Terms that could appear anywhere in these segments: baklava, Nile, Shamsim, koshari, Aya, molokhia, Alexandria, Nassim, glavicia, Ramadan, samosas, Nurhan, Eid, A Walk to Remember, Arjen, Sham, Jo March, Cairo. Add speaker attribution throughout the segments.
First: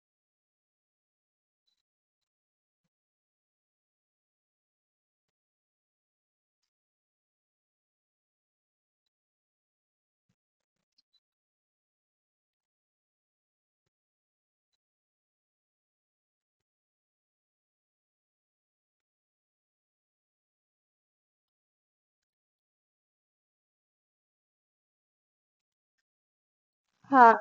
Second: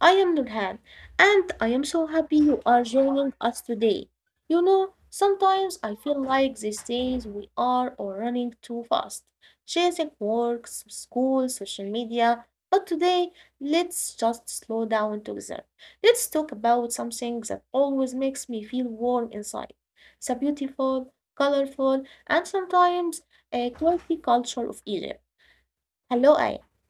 Speaker 1: I am Nurhan and I am so happy you are joining us today. You know, sometimes I feel like these days we are all running too fast, chasing work, school, social media. But today, let's just slow down together. Let's talk about something that always makes me feel warm inside. The beautiful, colorful, and sometimes a quirky culture of Egypt. Hello, Aya.
Speaker 2: Hi,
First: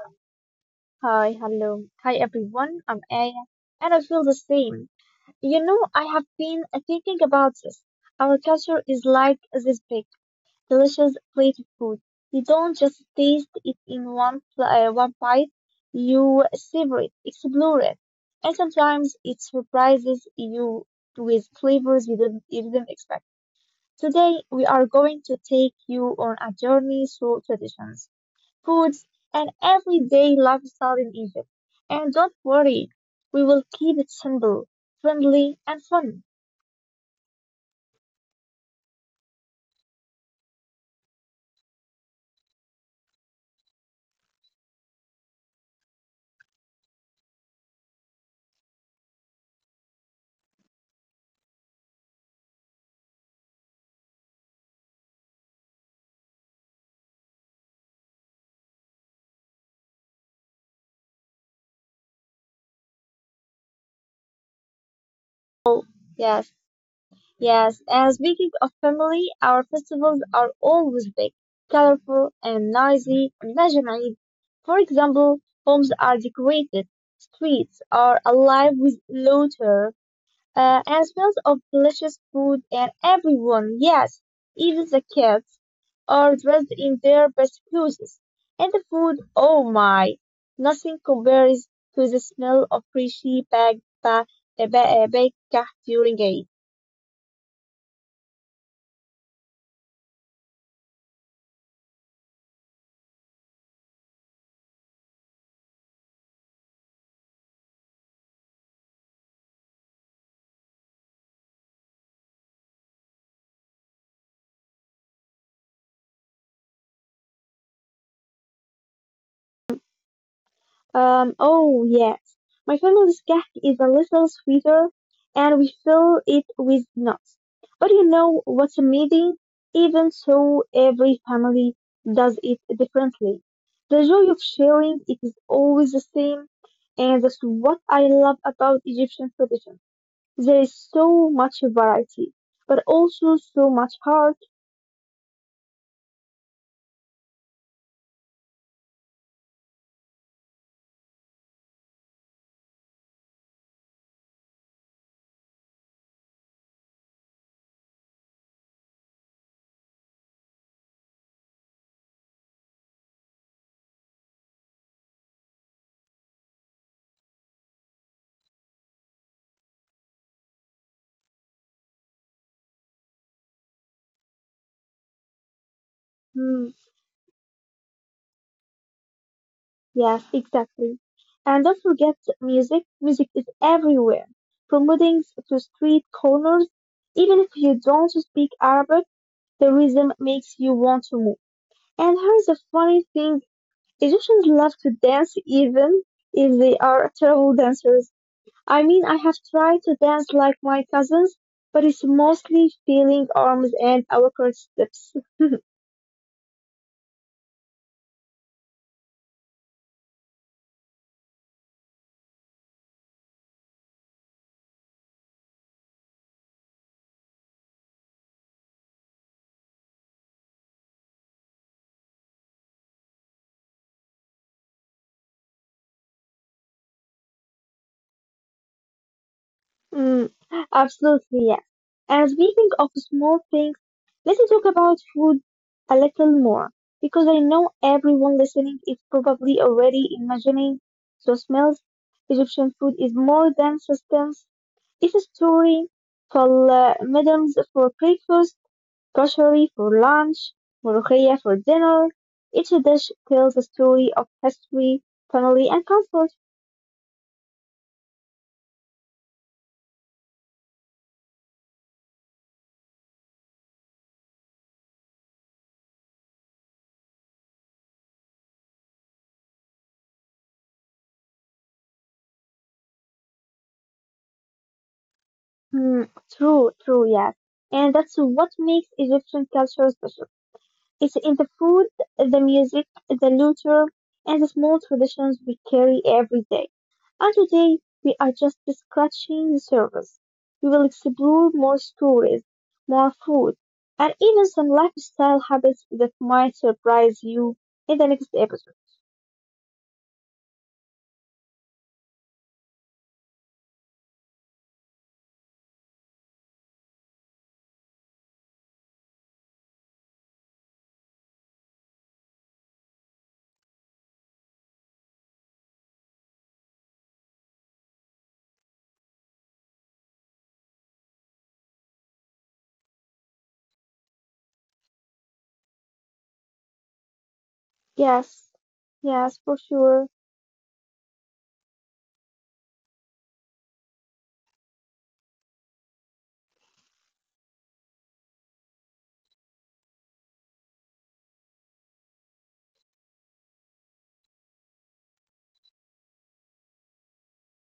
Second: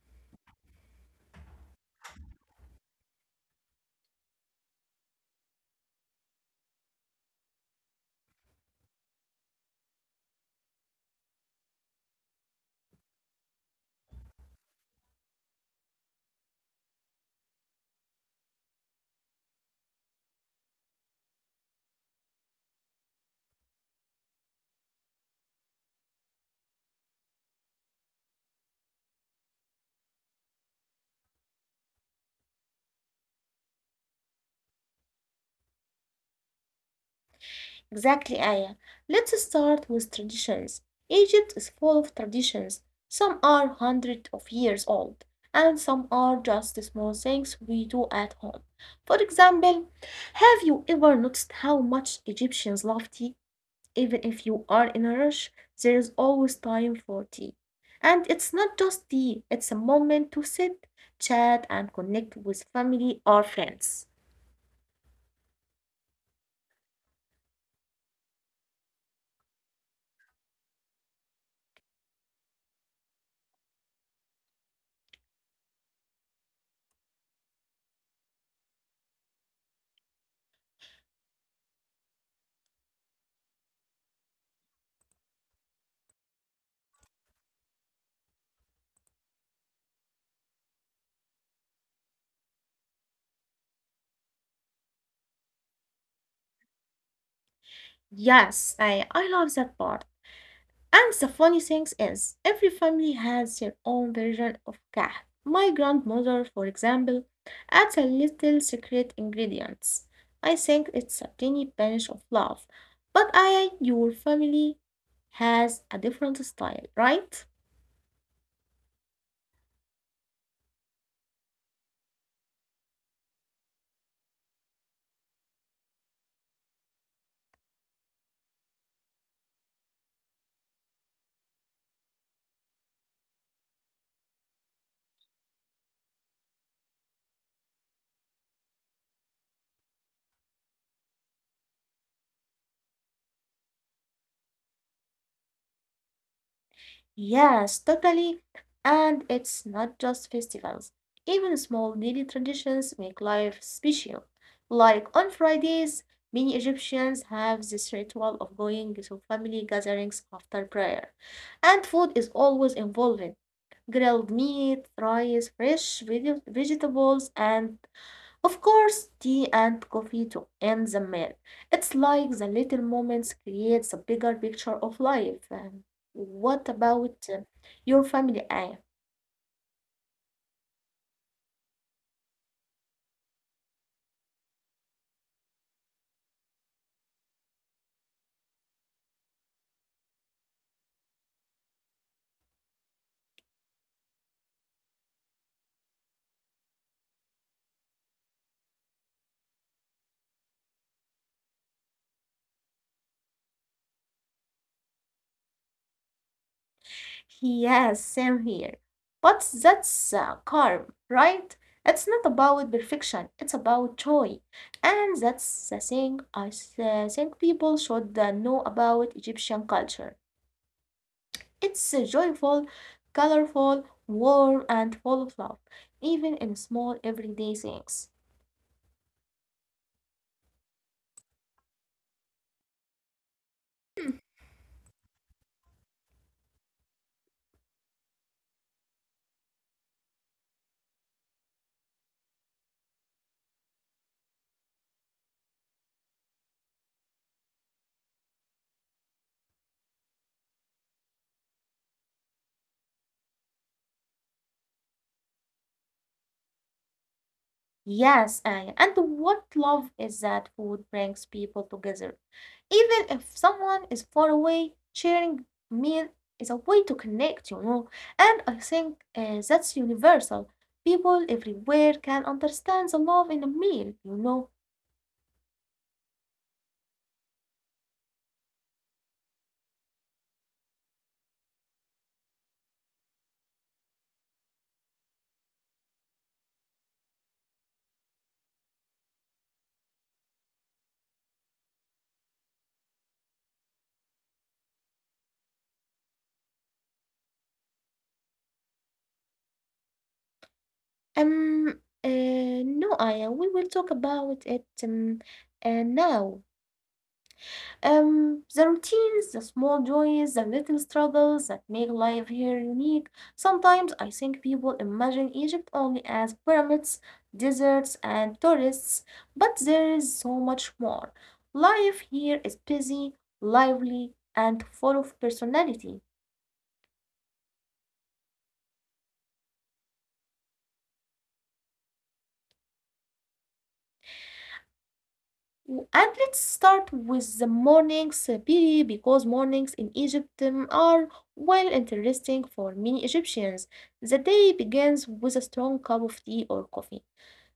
Speaker 2: hello. Hi everyone, I'm Aya, and I feel the same. You know, I have been thinking about this. Our culture is like this big, delicious plate of food. You don't just taste it in one bite, you savor it, explore it. And sometimes it surprises you with flavors you didn't expect. Today, we are going to take you on a journey through traditions. Foods and everyday lifestyle in Egypt. And don't worry, we will keep it simple, friendly, and fun.
Speaker 1: Exactly, Aya. Let's start with traditions. Egypt is full of traditions. Some are hundreds of years old, and some are just small things we do at home. For example, have you ever noticed how much Egyptians love tea? Even if you are in a rush, there is always time for tea. And it's not just tea, it's a moment to sit, chat, and connect with family or friends.
Speaker 2: Oh, yes, yes, and speaking of family, our festivals are always big, colorful, and noisy. Imagine Eid. For example, homes are decorated, streets are alive with laughter, and smells of delicious food, and everyone, yes, even the kids, are dressed in their best clothes. And the food, oh my, nothing compares to the smell of freshly baked cake during Eid.
Speaker 1: Yes, I love that part. And the funny thing is, every family has their own version of kahf. My grandmother, for example, adds a little secret ingredients. I think it's a tiny pinch of love. But I, your family has a different style, right?
Speaker 2: Oh yes. My family's cake is a little sweeter and we fill it with nuts. But you know what's amazing? Even so, every family does it differently. The joy of sharing it is always the same, and that's what I love about Egyptian tradition. There is so much variety, but also so much heart.
Speaker 1: Yes, totally. And it's not just festivals. Even small daily traditions make life special. Like on Fridays, many Egyptians have this ritual of going to family gatherings after prayer. And food is always involved. Grilled meat, rice, fresh vegetables, and of course, tea and coffee to end the meal. It's like the little moments creates a bigger picture of life. What
Speaker 2: Hmm.
Speaker 1: about your family, Aya?
Speaker 2: Yes, exactly. And don't forget music. Music is everywhere, from weddings to street corners. Even if you don't speak Arabic, the rhythm makes you want to move. And here's the funny thing, Egyptians love to dance even if they are terrible dancers. I mean, I have tried to dance like my cousins, but it's mostly feeling arms and awkward steps.
Speaker 1: Yes, same here. But that's calm, right? It's not about perfection. It's about joy, and that's the thing I think people should know about Egyptian culture. It's joyful, colorful, warm, and full of love, even in small everyday things.
Speaker 2: Mm, Absolutely, yes. And speaking of small things, let's talk about food a little more because I know everyone listening is probably already imagining the smells. Egyptian food is more than sustenance. It's a story. For Meals for breakfast, grocery for lunch, molokhia for dinner. Each dish tells a story of history, family, and comfort.
Speaker 1: Yes, Aya, and what love is that food brings people together. Even if someone is far away, sharing meal is a way to connect, you know. And I think that's universal. People everywhere can understand the love in a meal, you know.
Speaker 2: Mm, true, yes. And that's what makes Egyptian culture special. It's in the food, the music, the literature, and the small traditions we carry every day. And today, we are just scratching the surface. We will explore more stories, more food, and even some lifestyle habits that might surprise you in the next episode.
Speaker 1: Um, uh, no, Aya, we will talk about it now. The routines, the small joys, the little struggles that make life here unique. Sometimes I think people imagine Egypt only as pyramids, deserts, and tourists, but there is so much more. Life here is busy, lively, and full of personality.
Speaker 2: Yes, yes, for sure.
Speaker 1: And let's start with the mornings, because mornings in Egypt are well interesting for many Egyptians. The day begins with a strong cup of tea or coffee.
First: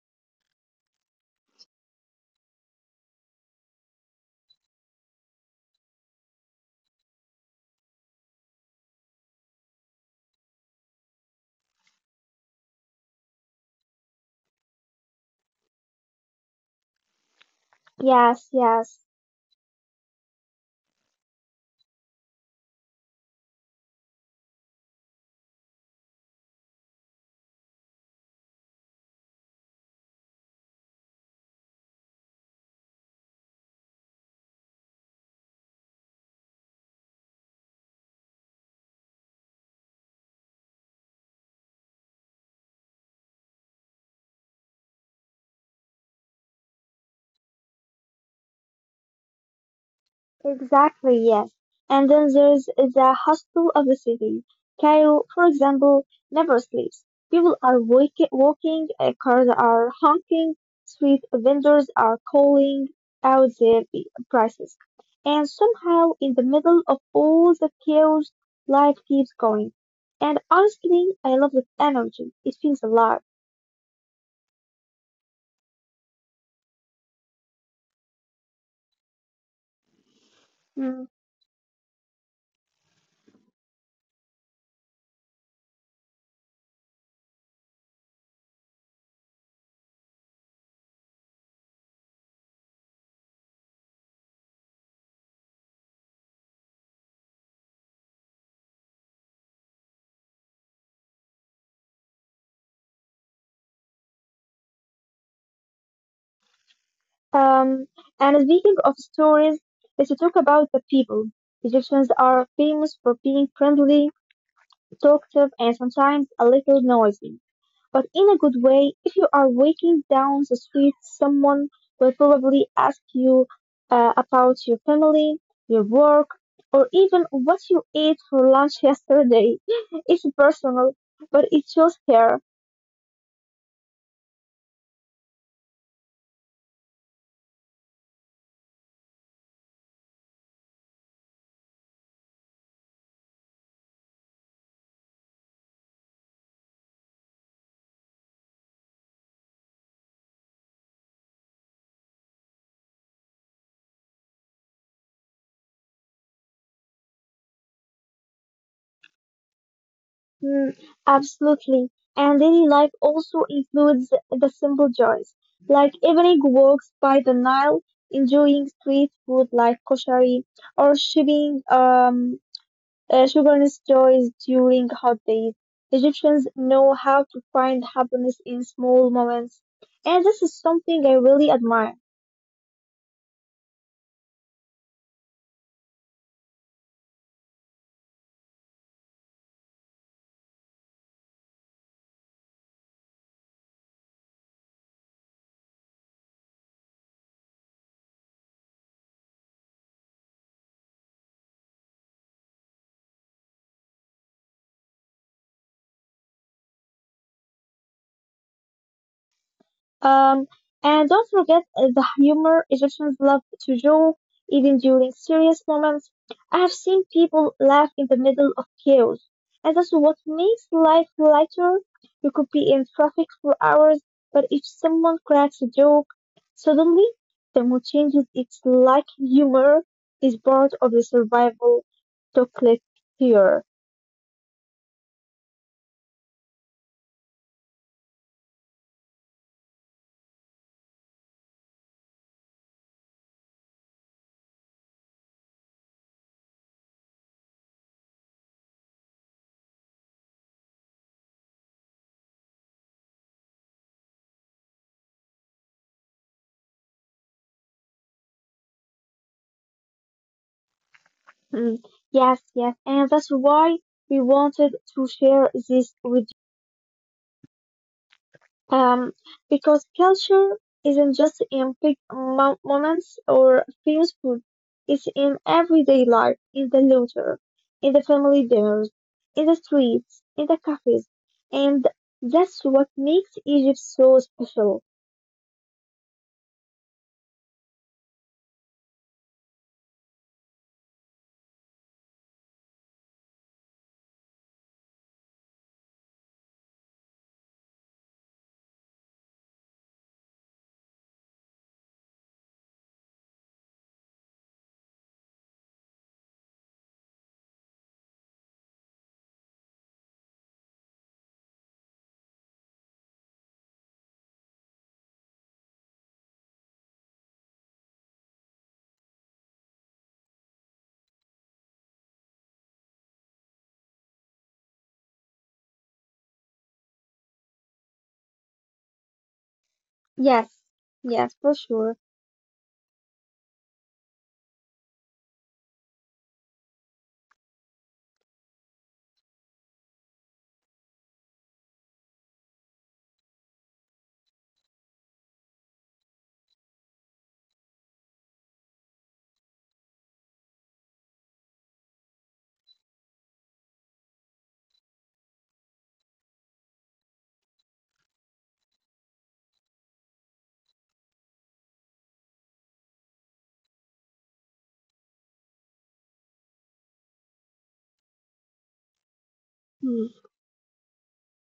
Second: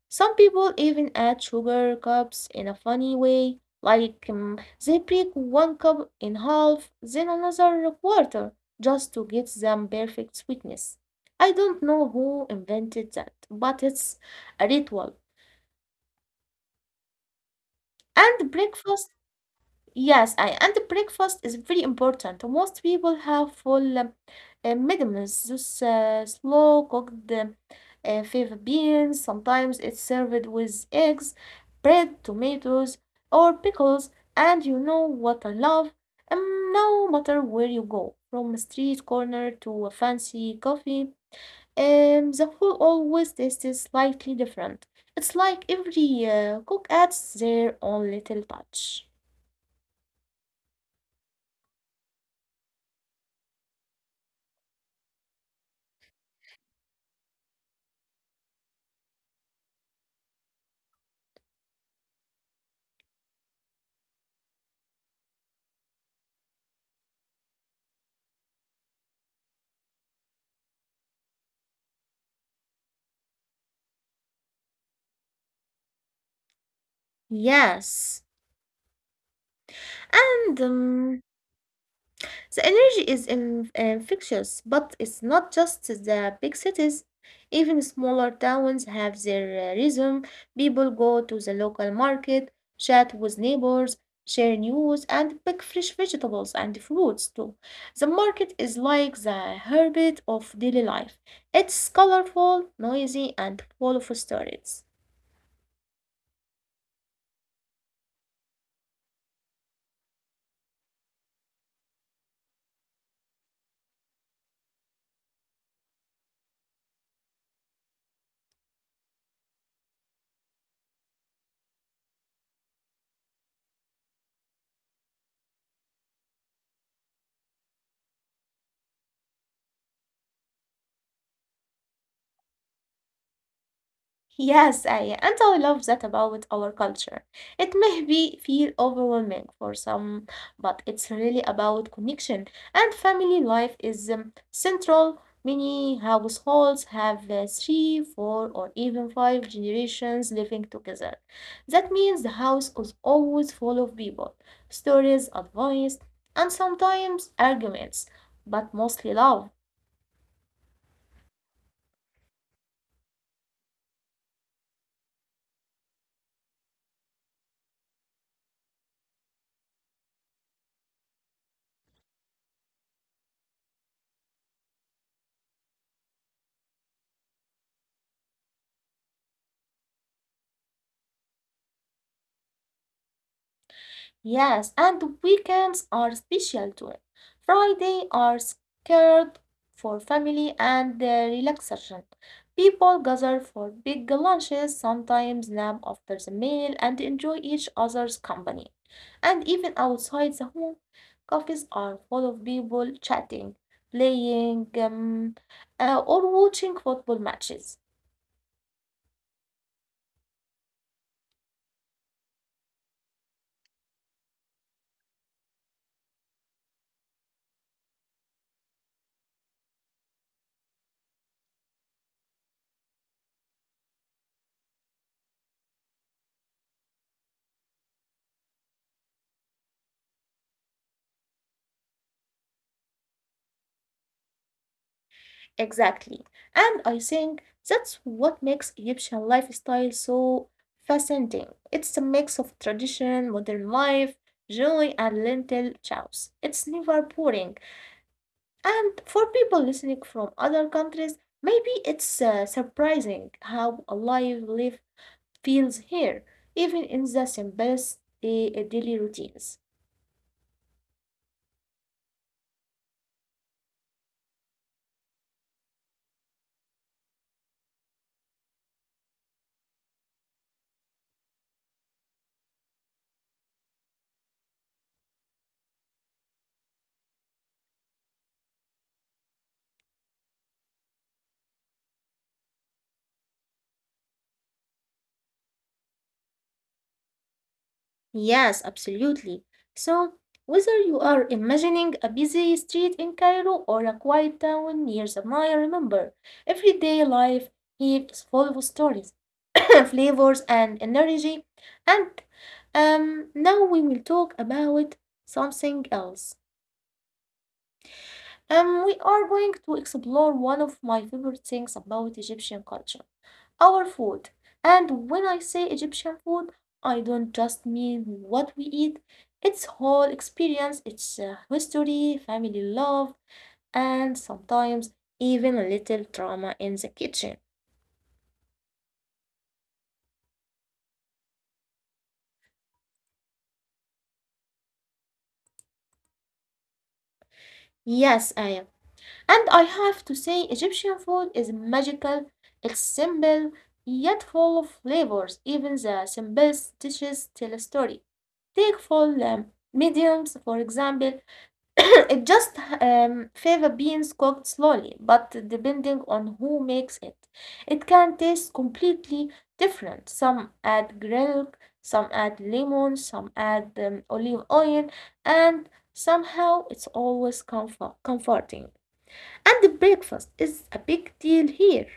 Speaker 1: Some people even add sugar cups in a funny way, like they break one cup in half, then another quarter, just to get them perfect sweetness. I don't know who invented that, but it's a ritual.
Speaker 2: Yes,
Speaker 1: And
Speaker 2: yes.
Speaker 1: breakfast and the breakfast is very important. Most people have full mid meals, those slow cooked fava beans. Sometimes it's served with eggs, bread, tomatoes, or pickles. And you know what I love? No matter where you go, from a street corner to a fancy coffee, the food always tastes slightly different. It's like every cook adds their own little touch.
Speaker 2: Exactly, yes. And then there's the hustle of the city. Cairo, for example, never sleeps. People are walking, cars are honking, street vendors are calling out their prices. And somehow, in the middle of all the chaos, life keeps going. And honestly, I love that energy. It feels alive.
Speaker 1: Yes, and
Speaker 2: Hmm.
Speaker 1: the energy is infectious, but it's not just the big cities. Even smaller towns have their rhythm. People go to the local market, chat with neighbors, share news, and pick fresh vegetables and fruits too. The market is like the heartbeat of daily life. It's colorful, noisy, and full of stories.
Speaker 2: Um, and speaking of stories, let's talk about the people. Egyptians are famous for being friendly, talkative, and sometimes a little noisy, but in a good way. If you are walking down the street, someone will probably ask you about your family, your work, or even what you ate for lunch yesterday. It's personal, but it shows care.
Speaker 1: Yes, Aya, and I love that about our culture. It may be feel overwhelming for some, but it's really about connection. And family life is central. Many households have three, four, or even five generations living together. That means the house is always full of people, stories, advice, and sometimes arguments, but mostly love.
Speaker 2: Mm, Absolutely. And daily life also includes the simple joys, like evening walks by the Nile, enjoying street food like koshari, or shipping sugarless joys during hot days. Egyptians know how to find happiness in small moments, and this is something I really admire.
Speaker 1: Yes, and the weekends are special too. Friday are scared for family and relaxation. People gather for big lunches, sometimes nap after the meal, and enjoy each other's company. And even outside the home, cafes are full of people chatting, playing, or watching football matches.
Speaker 2: Um, and don't forget the humor, Egyptians love to joke, even during serious moments. I have seen people laugh in the middle of chaos, and that's what makes life lighter. You could be in traffic for hours, but if someone cracks a joke, suddenly the mood changes. It's like humor is part of the survival chocolate here.
Speaker 1: Exactly. And I think that's what makes Egyptian lifestyle so fascinating. It's a mix of tradition, modern life, joy, and lentil chows. It's never boring. And for people listening from other countries, maybe it's surprising how alive life feels here, even in the simplest uh, daily routines.
Speaker 2: Mm, Yes, yes, and that's why we wanted to share this with. Um, because culture isn't just in big moments or famous food, it's in everyday life, in the litter, in the family dinners, in the streets, in the cafes, and that's what makes Egypt so special.
Speaker 1: Yes, absolutely. So, whether you are imagining a busy street in Cairo or a quiet town near the Nile, remember, everyday life here is full of stories, flavors, and energy. And now we will talk about something else. We are going to explore one of my favorite things about Egyptian culture. Our food. And when I say Egyptian food, I don't just mean what we eat, its whole experience, its history, family love, and sometimes even a little drama in the kitchen.
Speaker 2: Yes, yes, for sure.
Speaker 1: Yes, I am. And I have to say, Egyptian food is magical, it's simple, yet full of flavors. Even the simplest dishes tell a story. Take full mediums, for example. It just fava beans cooked slowly, but depending on who makes it, it can taste completely different. Some add garlic, some add lemon, some add olive oil, and somehow it's always comforting. And the breakfast is
Speaker 2: Mm,
Speaker 1: a big deal here.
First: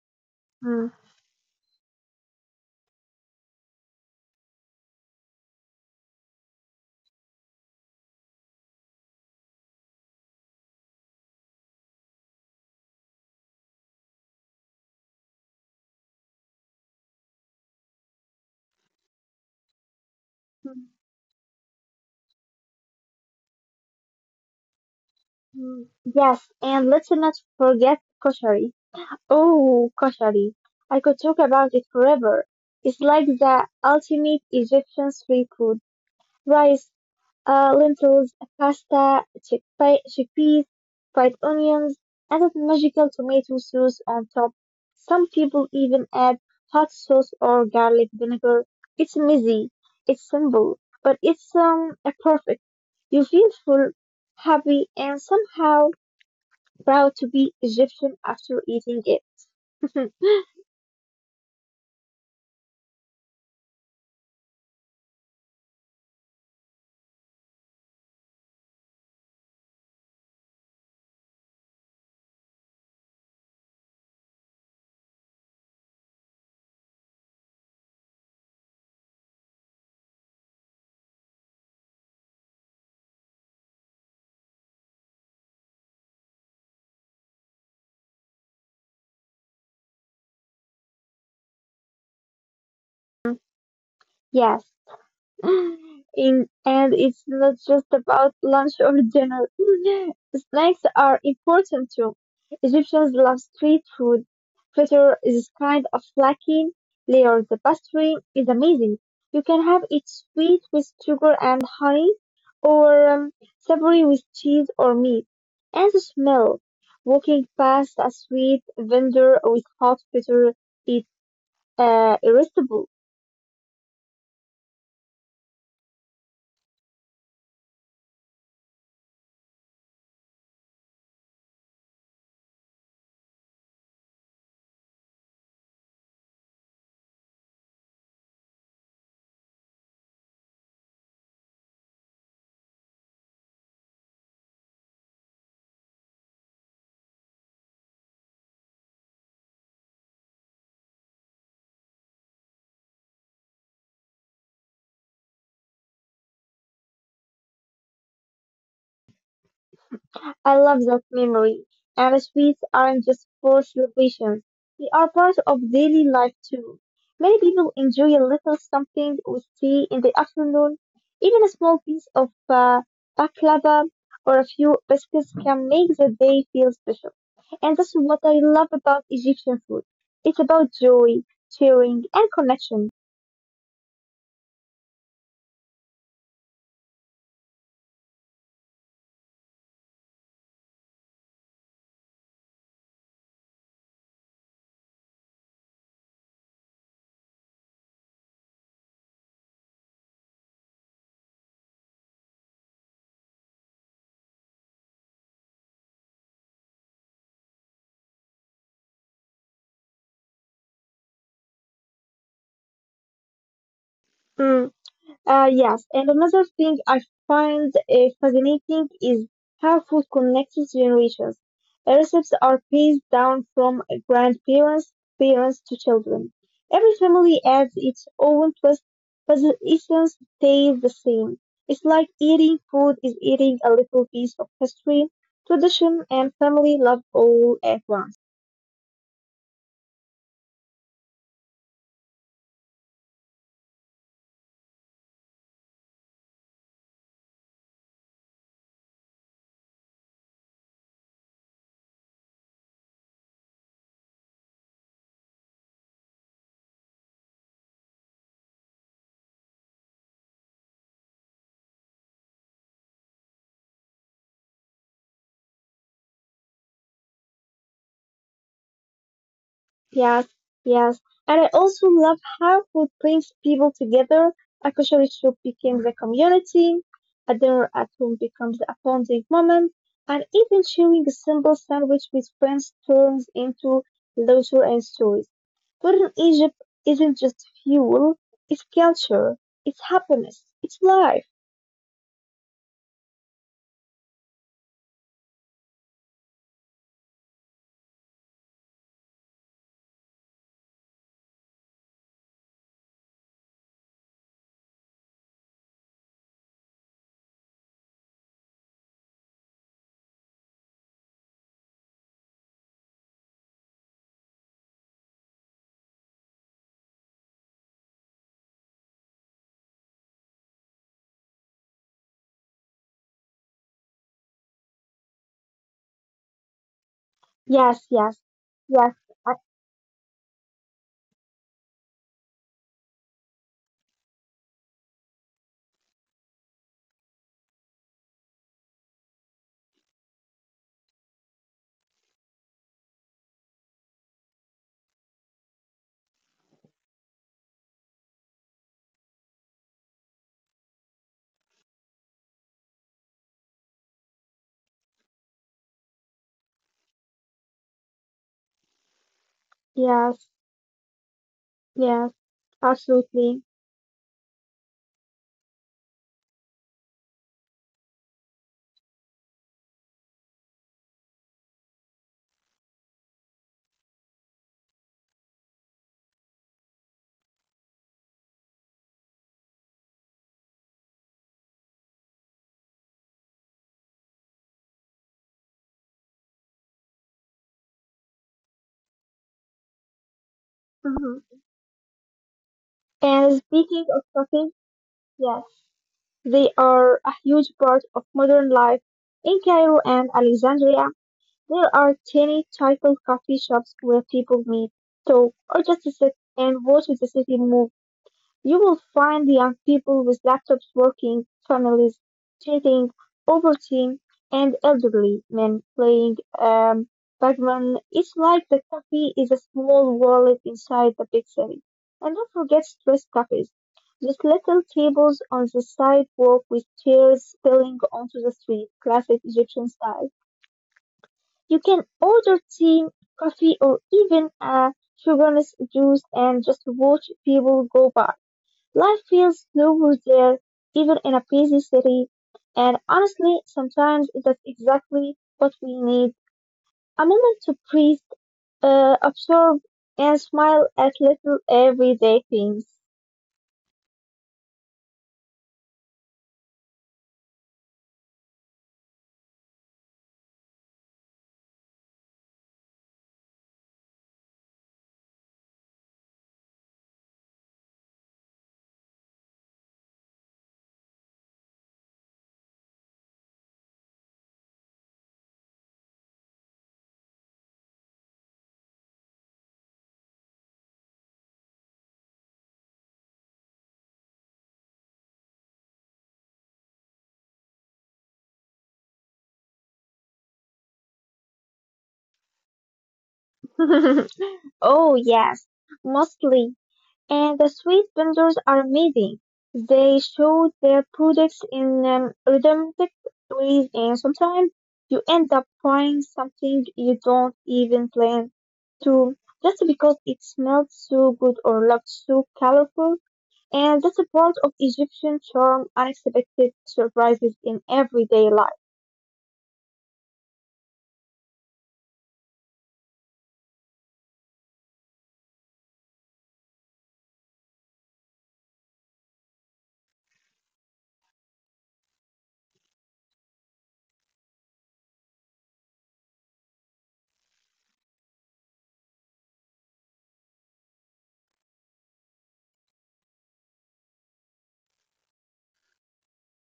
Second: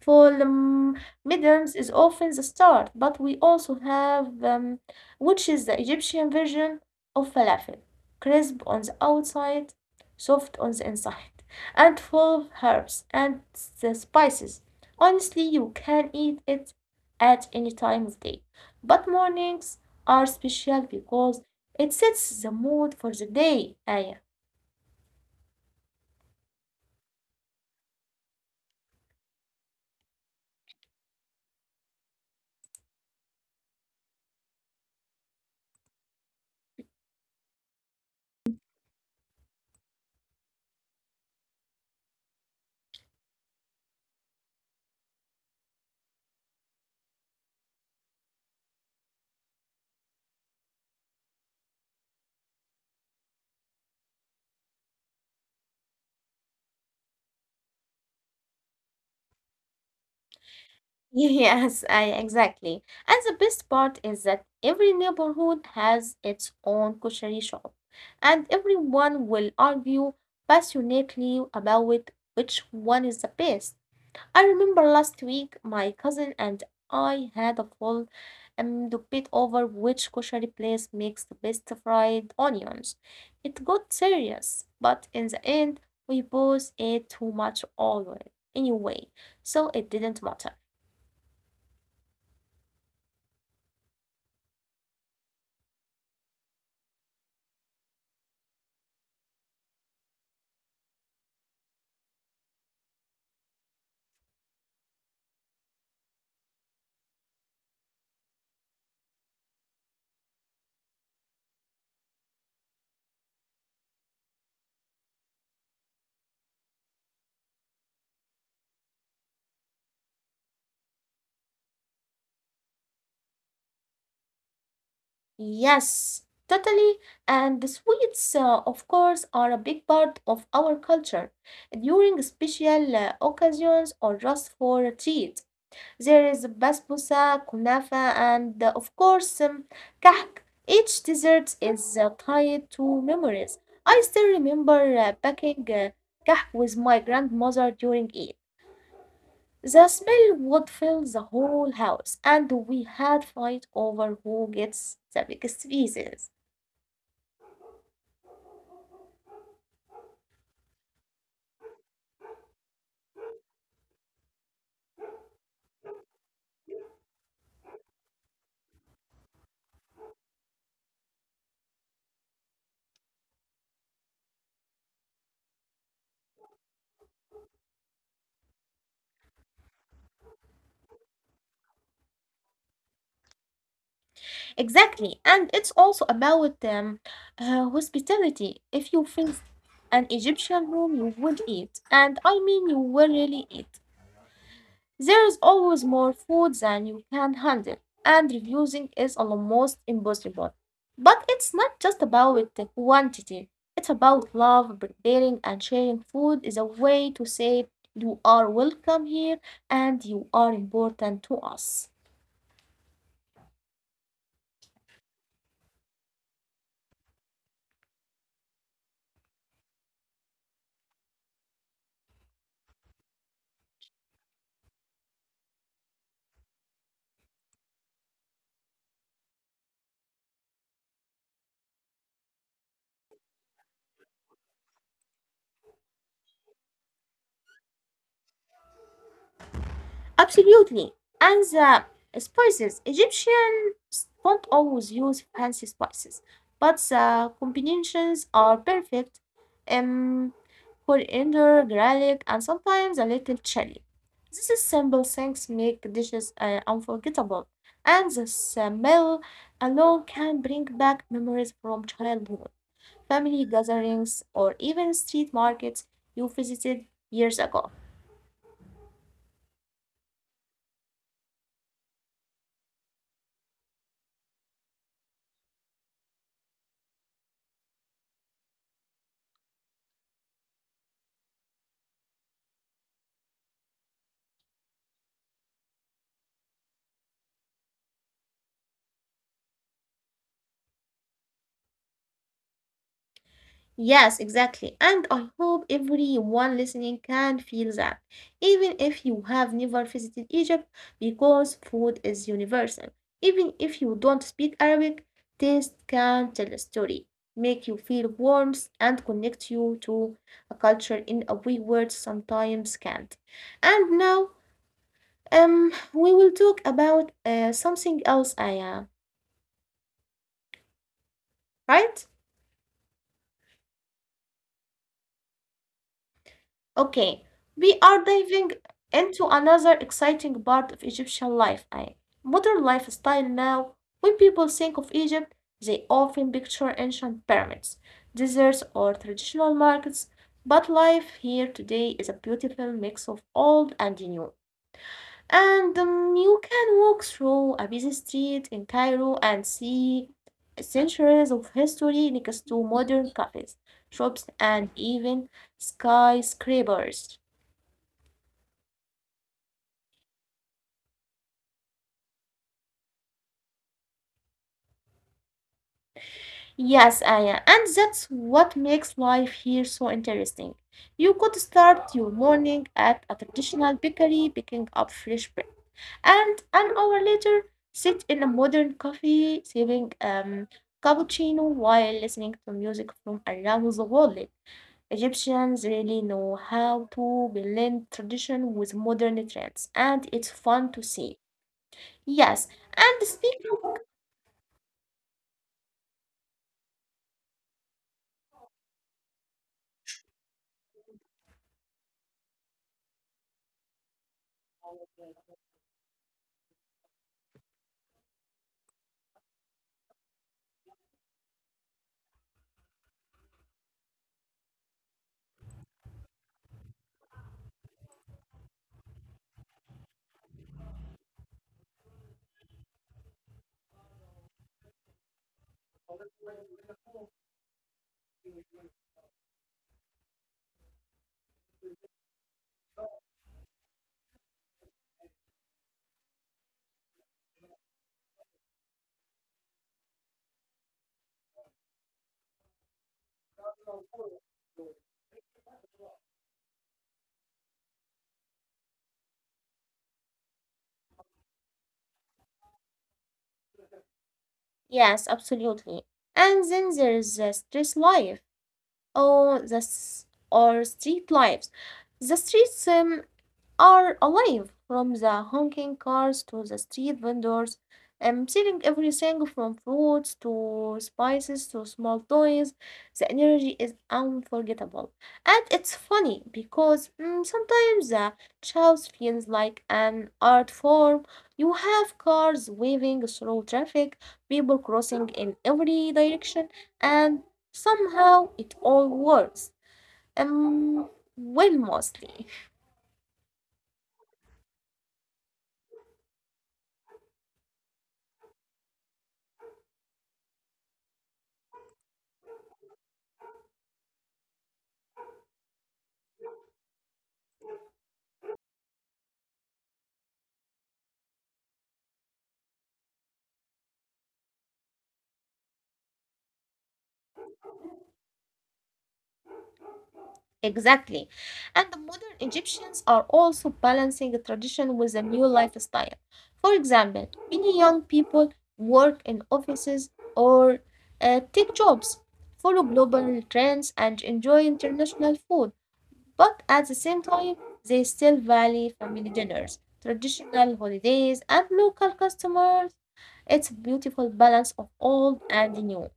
Speaker 1: For
Speaker 2: mm,
Speaker 1: mediums is often the start, but we also have which is the Egyptian version of falafel, crisp on the outside, soft on the inside, and full of herbs and the spices. Honestly, you can eat it at any time of day, but mornings are special
Speaker 2: mm,
Speaker 1: because it sets the mood for the day. Aya.
Speaker 2: mm. Yes, and let's not forget koshari. Oh, koshari. I could talk about it forever. It's like the ultimate Egyptian street food: rice, lentils, pasta, chickpeas, fried onions, and that magical tomato sauce on top. Some people even add hot sauce or garlic vinegar. It's messy, it's simple, but it's perfect. You feel full, happy, and somehow proud to be Egyptian after eating it.
Speaker 1: Yes, I exactly. And the best part is that every neighborhood has its own kushari shop, and everyone will argue passionately about which one is the best. I remember last week my cousin and I had a full debate over which kushari place makes the best fried onions. It got serious, but in the end, we both ate too much oil anyway, so it didn't matter.
Speaker 2: Yes. And it's not just about lunch or dinner. Snacks are important too. Egyptians love street food. Fritter is a kind of flaky layered pastry, is amazing. You can have it sweet with sugar and honey, or savory with cheese or meat. And the smell. Walking past a sweet vendor with hot fritter is irresistible.
Speaker 1: Yes, totally. And the sweets, of course, are a big part of our culture. During special occasions or just for a treat, there is basbousa, kunafa, and of course, kahk. Each dessert is tied to memories. I still remember packing kahk with my grandmother during Eid. The smell would fill the whole house, and we had fight over who gets the biggest pieces.
Speaker 2: I love that memory. And sweets aren't just for celebrations, they are part of daily life too. Many people enjoy a little something with tea in the afternoon. Even a small piece of baklava or a few biscuits can make the day feel special. And that's what I love about Egyptian food. It's about joy, sharing, and connection.
Speaker 1: Exactly, and it's also about hospitality. If you faced an Egyptian room, you would eat, and I mean, you will really eat. There is always more food than you can handle, and refusing is almost impossible. But it's not just about the quantity, it's about love, preparing, and sharing food is a way to say you are welcome here and you are important to us.
Speaker 2: Mm. Yes, and another thing I find fascinating is how food connects generations. Recipes are passed down from grandparents, parents to children. Every family adds its own twist, but the essence stays the same. It's like eating food is eating a little piece of history, tradition, and family love all at once.
Speaker 1: Absolutely. And the spices. Egyptians don't always use fancy spices, but the combinations are perfect. Um, Coriander, garlic, and sometimes a little chili. These simple things make dishes unforgettable, and the smell alone can bring back memories from childhood, family gatherings, or even street markets you visited years ago.
Speaker 2: Yes, yes. And I also love how food brings people together. A kosher shop becomes a community, a dinner at home becomes a bonding moment, and even sharing a simple sandwich with friends turns into laughter and stories. Food in Egypt isn't just fuel, it's culture, it's happiness, it's life.
Speaker 1: Yes, exactly. And I hope everyone listening can feel that, even if you have never visited Egypt, because food is universal. Even if you don't speak Arabic, taste can tell a story, make you feel warmth, and connect you to a culture in a way words sometimes can't. And now, we will talk about something else, Aya, right? Okay,
Speaker 2: Yes,
Speaker 1: we
Speaker 2: yes,
Speaker 1: are diving
Speaker 2: yes, uh,
Speaker 1: into another exciting part of Egyptian life, I modern lifestyle now. When people think of Egypt, they often picture ancient pyramids, deserts, or traditional markets. But life here today is a beautiful mix of old and new. And you can walk through a busy street in Cairo and see centuries of history next to modern cafes, shops, and even skyscrapers.
Speaker 2: yes, yes, absolutely.
Speaker 1: Yes, Aya, and that's what makes life here so interesting. You could start your morning at a traditional bakery picking up fresh bread, and an hour later sit in a modern cafe sipping cappuccino while listening to music from around the world. Egyptians really know how to blend tradition with modern trends, and it's fun to
Speaker 2: Hmm.
Speaker 1: see. Yes,
Speaker 2: And
Speaker 1: and
Speaker 2: speaking
Speaker 1: speaking
Speaker 2: of cooking, yes. They are a huge part of modern life. In Cairo and Alexandria, there are tiny typical coffee shops where people meet, talk, or just sit and watch the city move. You will find young people with laptops working, families chatting, overeating, and elderly men playing Pac-Man. It's like the cafe is a small wallet inside the big city. And don't forget stress cafes. Those little tables on the sidewalk with chairs spilling onto the street, classic Egyptian style. You can order tea, coffee, or even a sugarless juice and just watch people go by. Life feels slower there, even in a busy city. And honestly, sometimes that's exactly what we need. A moment to breathe, absorb, and smile at little everyday things.
Speaker 1: Yes, absolutely. And then there's the stress life. Oh, this or street lives. The streets are alive from the honking cars to the street vendors selling everything from fruits to spices to small toys. The energy is unforgettable. And it's funny because sometimes the chaos feels like an art form. You have cars waving through traffic, people crossing in every direction, and somehow it all works. Um, well, mostly.
Speaker 2: Oh, yes, mostly. And the street vendors are amazing. They show their products in rhythmic ways, and sometimes you end up buying something you don't even plan to, just because it smelled so good or looked so colorful. And that's a part of Egyptian charm, unexpected surprises in everyday life.
Speaker 1: Exactly. And the modern Egyptians are also balancing the tradition with a new lifestyle. For example, many young people work in offices or take jobs, follow global trends, and enjoy international food. But at the same time, they still value family dinners, traditional holidays, and local customers. It's a beautiful balance of old and new.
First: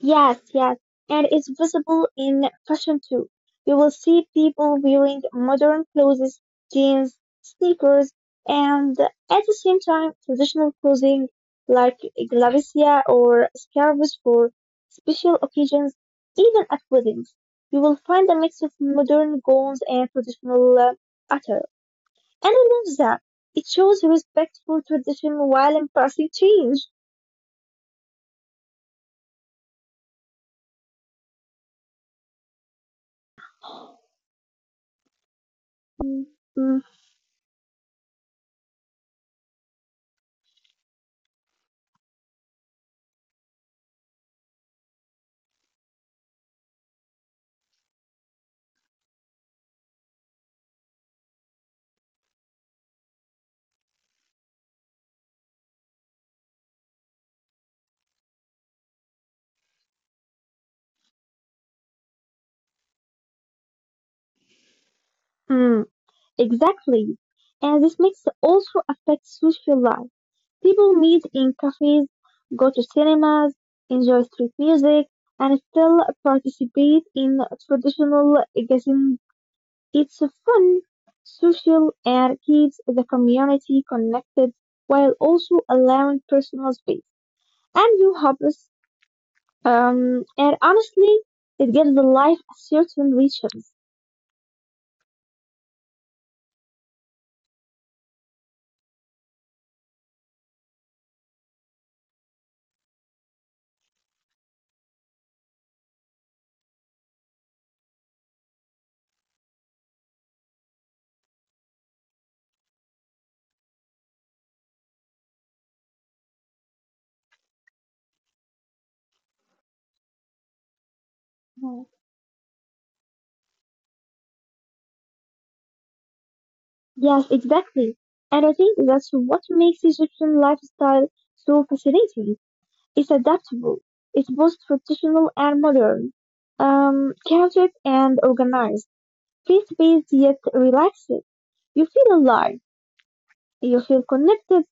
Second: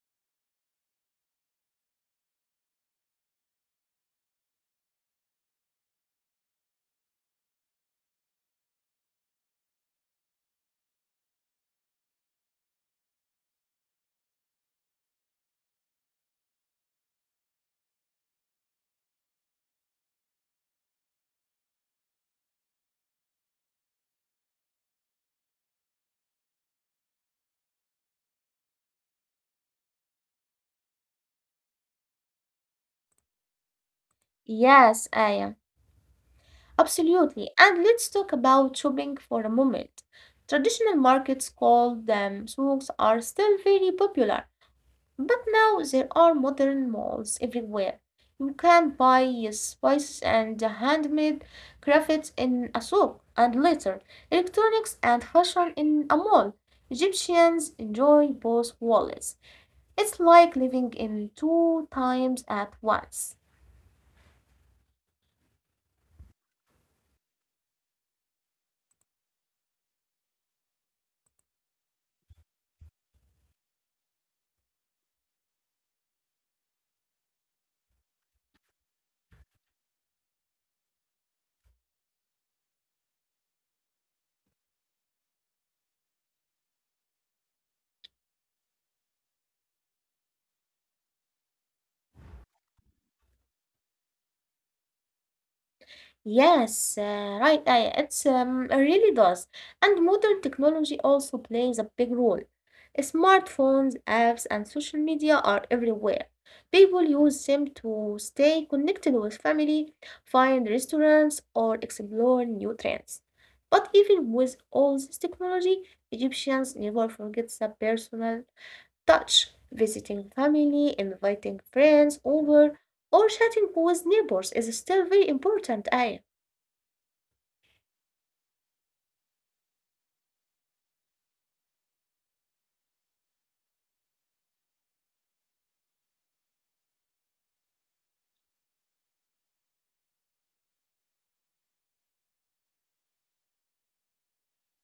Speaker 2: Yes, yes, and it's visible in fashion too. You will see people wearing modern clothes, jeans, sneakers, and at the same time, traditional clothing like glavicia or scarves for special occasions, even at weddings. You will find a mix of modern gowns and traditional attire. And I love that. It shows respect for tradition while embracing change.
Speaker 1: Yes, I am.
Speaker 2: Mm, mm,
Speaker 1: Absolutely. And let's talk about shopping for a moment. Traditional markets called them souks are still very popular, but now there are modern malls everywhere. You can buy spices and handmade crafts in a souk, and later electronics and fashion in a mall. Egyptians enjoy both worlds. It's like living in two times at once.
Speaker 2: mm. Exactly. And this mix also affects social life. People meet in cafes, go to cinemas, enjoy street music, and still participate in traditional gatherings. It's fun, social, and keeps the community connected while also allowing personal space and new hobbies. And honestly, it gives life a certain richness.
Speaker 1: Yes, right. I, it's it really does. And modern technology also plays a big role. Smartphones, apps, and social media are everywhere. People use them to stay connected with family, find restaurants, or explore new trends. But even with all this technology, Egyptians never forget the personal touch, visiting family, inviting friends over, or chatting with neighbors is still very important, Aya.
Speaker 2: Yes, exactly. And I think that's what makes Egyptian lifestyle so fascinating. It's adaptable. It's both traditional and modern, cultured and organized, faith-based yet relaxed. You feel alive. You feel connected.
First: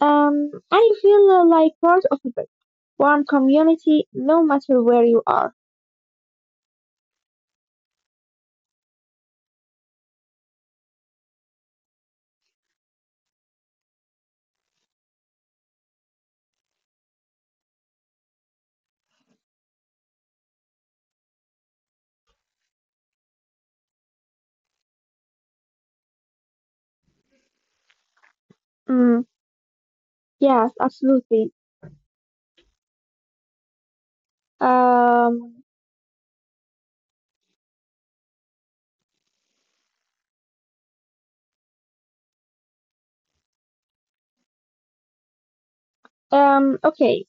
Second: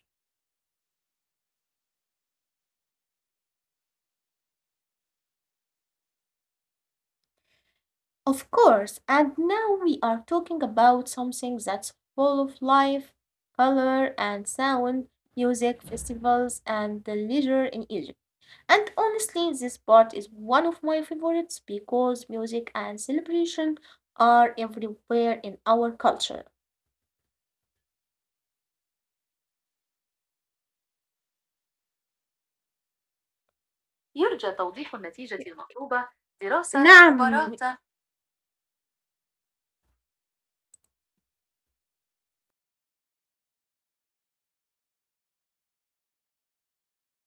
Speaker 2: And you feel like part of a big, warm community, no matter where you are.
Speaker 1: Of course, and now we are talking about something that's full of life, color, and sound, music, festivals, and the leisure in Egypt. And honestly, this part is one of my favorites because music and celebration are everywhere in our culture.
Speaker 2: Mm, yes, absolutely.
Speaker 1: يرجى توضيح النتيجة
Speaker 2: Um,
Speaker 1: المطلوبة دراسة نعم مقارنة
Speaker 2: Okay.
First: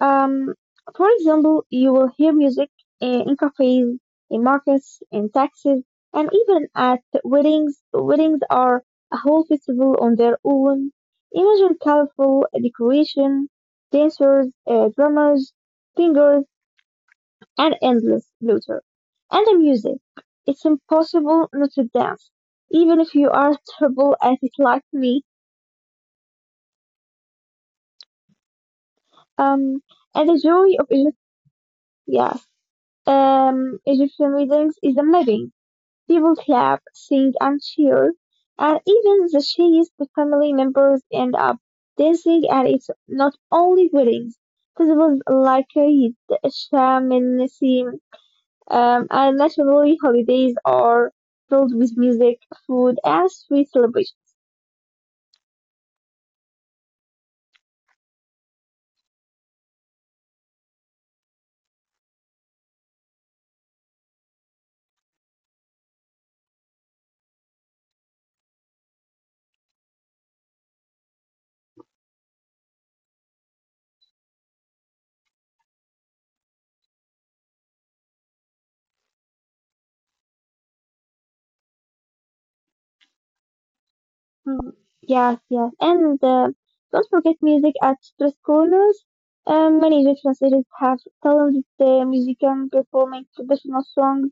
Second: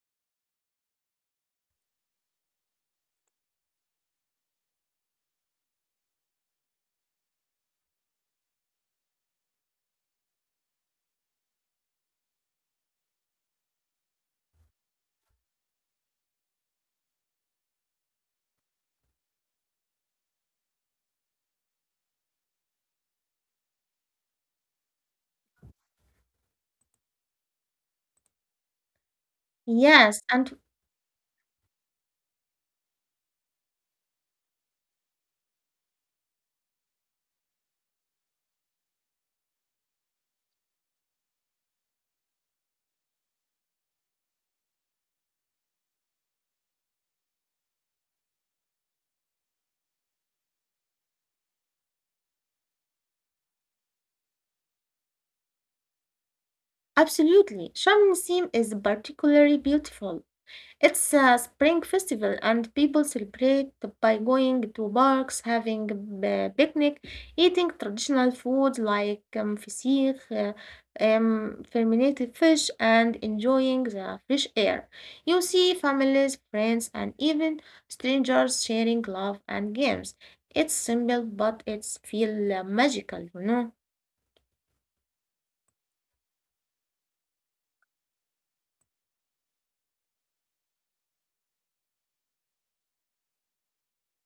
Speaker 2: Um, for example, you will hear music in cafes, in markets, in taxis, and even at weddings. Weddings are a whole festival on their own. Imagine colorful decoration, dancers, drummers, singers, and endless laughter. And the music. It's impossible not to dance, even if you are terrible at it like me. Um,
Speaker 1: Yes,
Speaker 2: and the
Speaker 1: and
Speaker 2: joy of it, yeah. Egyptian weddings is amazing. People clap, sing, and cheer, and even the sheikhs, the family members, end up dancing. And it's not only weddings. Festivals like Eid, Sham, and Nassim, and nationally holidays are filled with music, food, and sweet celebrations.
Speaker 1: absolutely. Shamsim is particularly beautiful. It's a spring festival, and people celebrate by going to parks, having a picnic, eating traditional food like fisikh, fermented fish, and enjoying the fresh air. You see families, friends, and even strangers sharing love and games. It's simple, but it's feel magical, you know.
Speaker 2: Mhm. Yes, yes. And don't forget music at street corners. Many Egyptian cities have talented musicians performing traditional songs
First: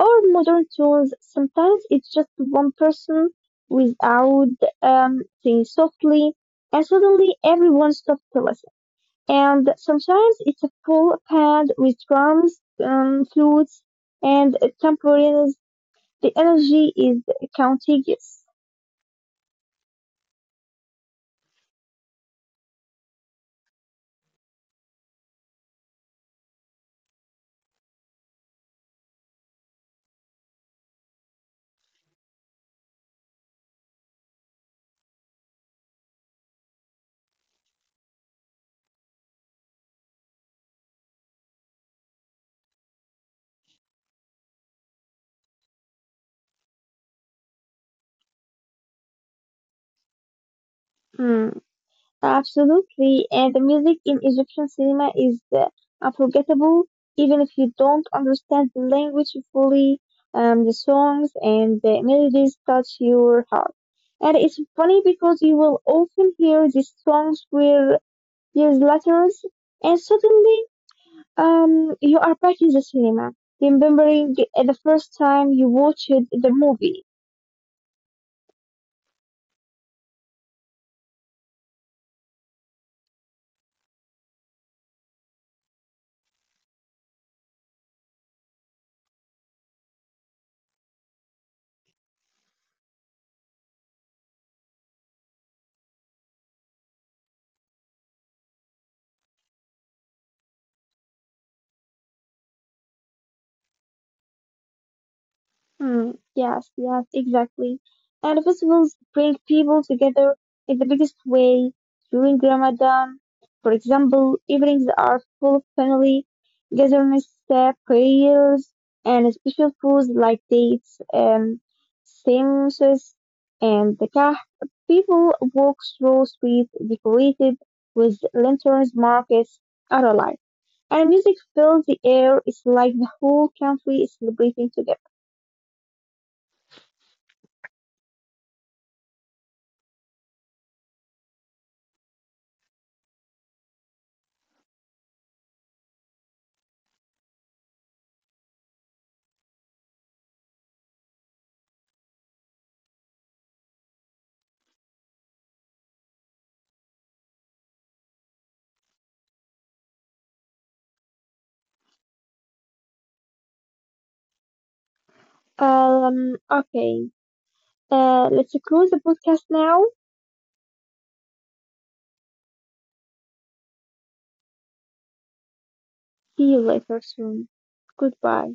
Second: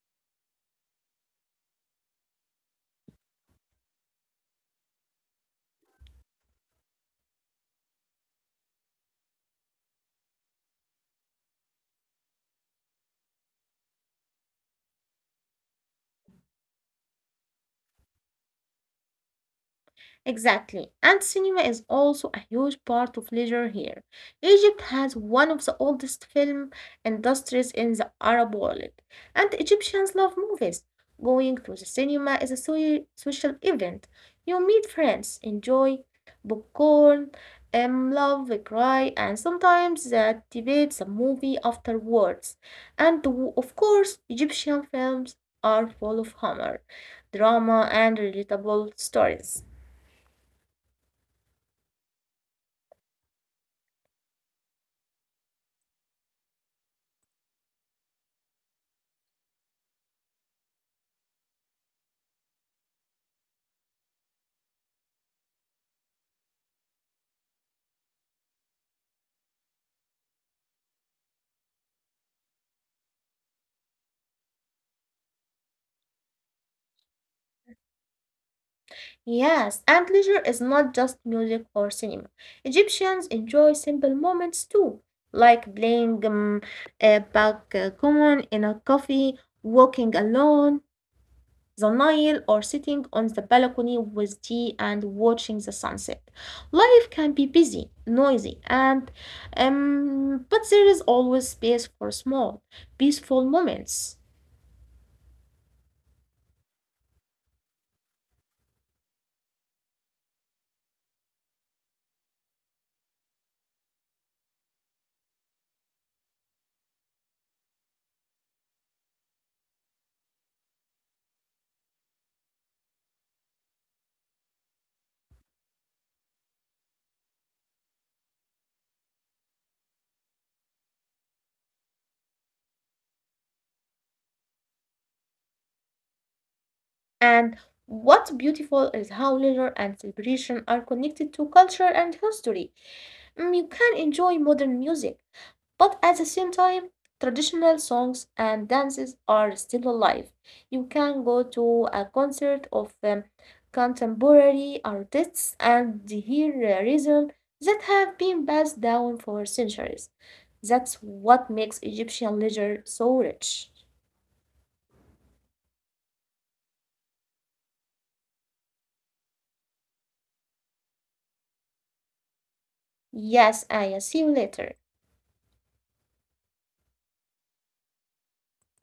Speaker 2: or modern tunes. Sometimes it's just one person without singing softly, and suddenly everyone stops to listen. And sometimes it's a full band with drums, flutes, and tambourines. The energy is contagious.
Speaker 1: Exactly. And cinema is also a huge part of leisure here. Egypt has one of the oldest film industries in the Arab world, and Egyptians love movies. Going to the cinema is a social event. You meet friends, enjoy popcorn, love, cry, and sometimes debate the movie afterwards. And of course, Egyptian films are full of humor, drama, and relatable stories.
Speaker 2: Hmm. Absolutely, and the music in Egyptian cinema is unforgettable, even if you don't understand the language fully. The songs and the melodies touch your heart. And it's funny because you will often hear these songs where years later, and suddenly you are back in the cinema, remembering the first time you watched the movie.
Speaker 1: Yes, and leisure is not just music or cinema. Egyptians enjoy simple moments too, like playing a backgammon in a coffee, walking alone, the Nile, or sitting on the balcony with tea and watching the sunset. Life can be busy, noisy, and but there is always space for small, peaceful moments.
Speaker 2: Hmm. Yes, yes, exactly. And festivals bring people together in the biggest way during Ramadan. For example, evenings are full of family gatherings, prayers, and special foods like dates, samosas, and the kah. People walk through streets decorated with lanterns, markets are alive. And music fills the air. It's like the whole country is celebrating together.
Speaker 1: And what's beautiful is how leisure and celebration are connected to culture and history. Mm, you can enjoy modern music, but at the same time, traditional songs and dances are still alive. You can go to a concert of contemporary artists and hear rhythm that have been passed down for centuries. That's what makes Egyptian leisure so rich.
Speaker 2: Okay. Let's close the podcast now.
Speaker 1: Yes, Aya, see you later.
Speaker 2: See you later soon. Goodbye.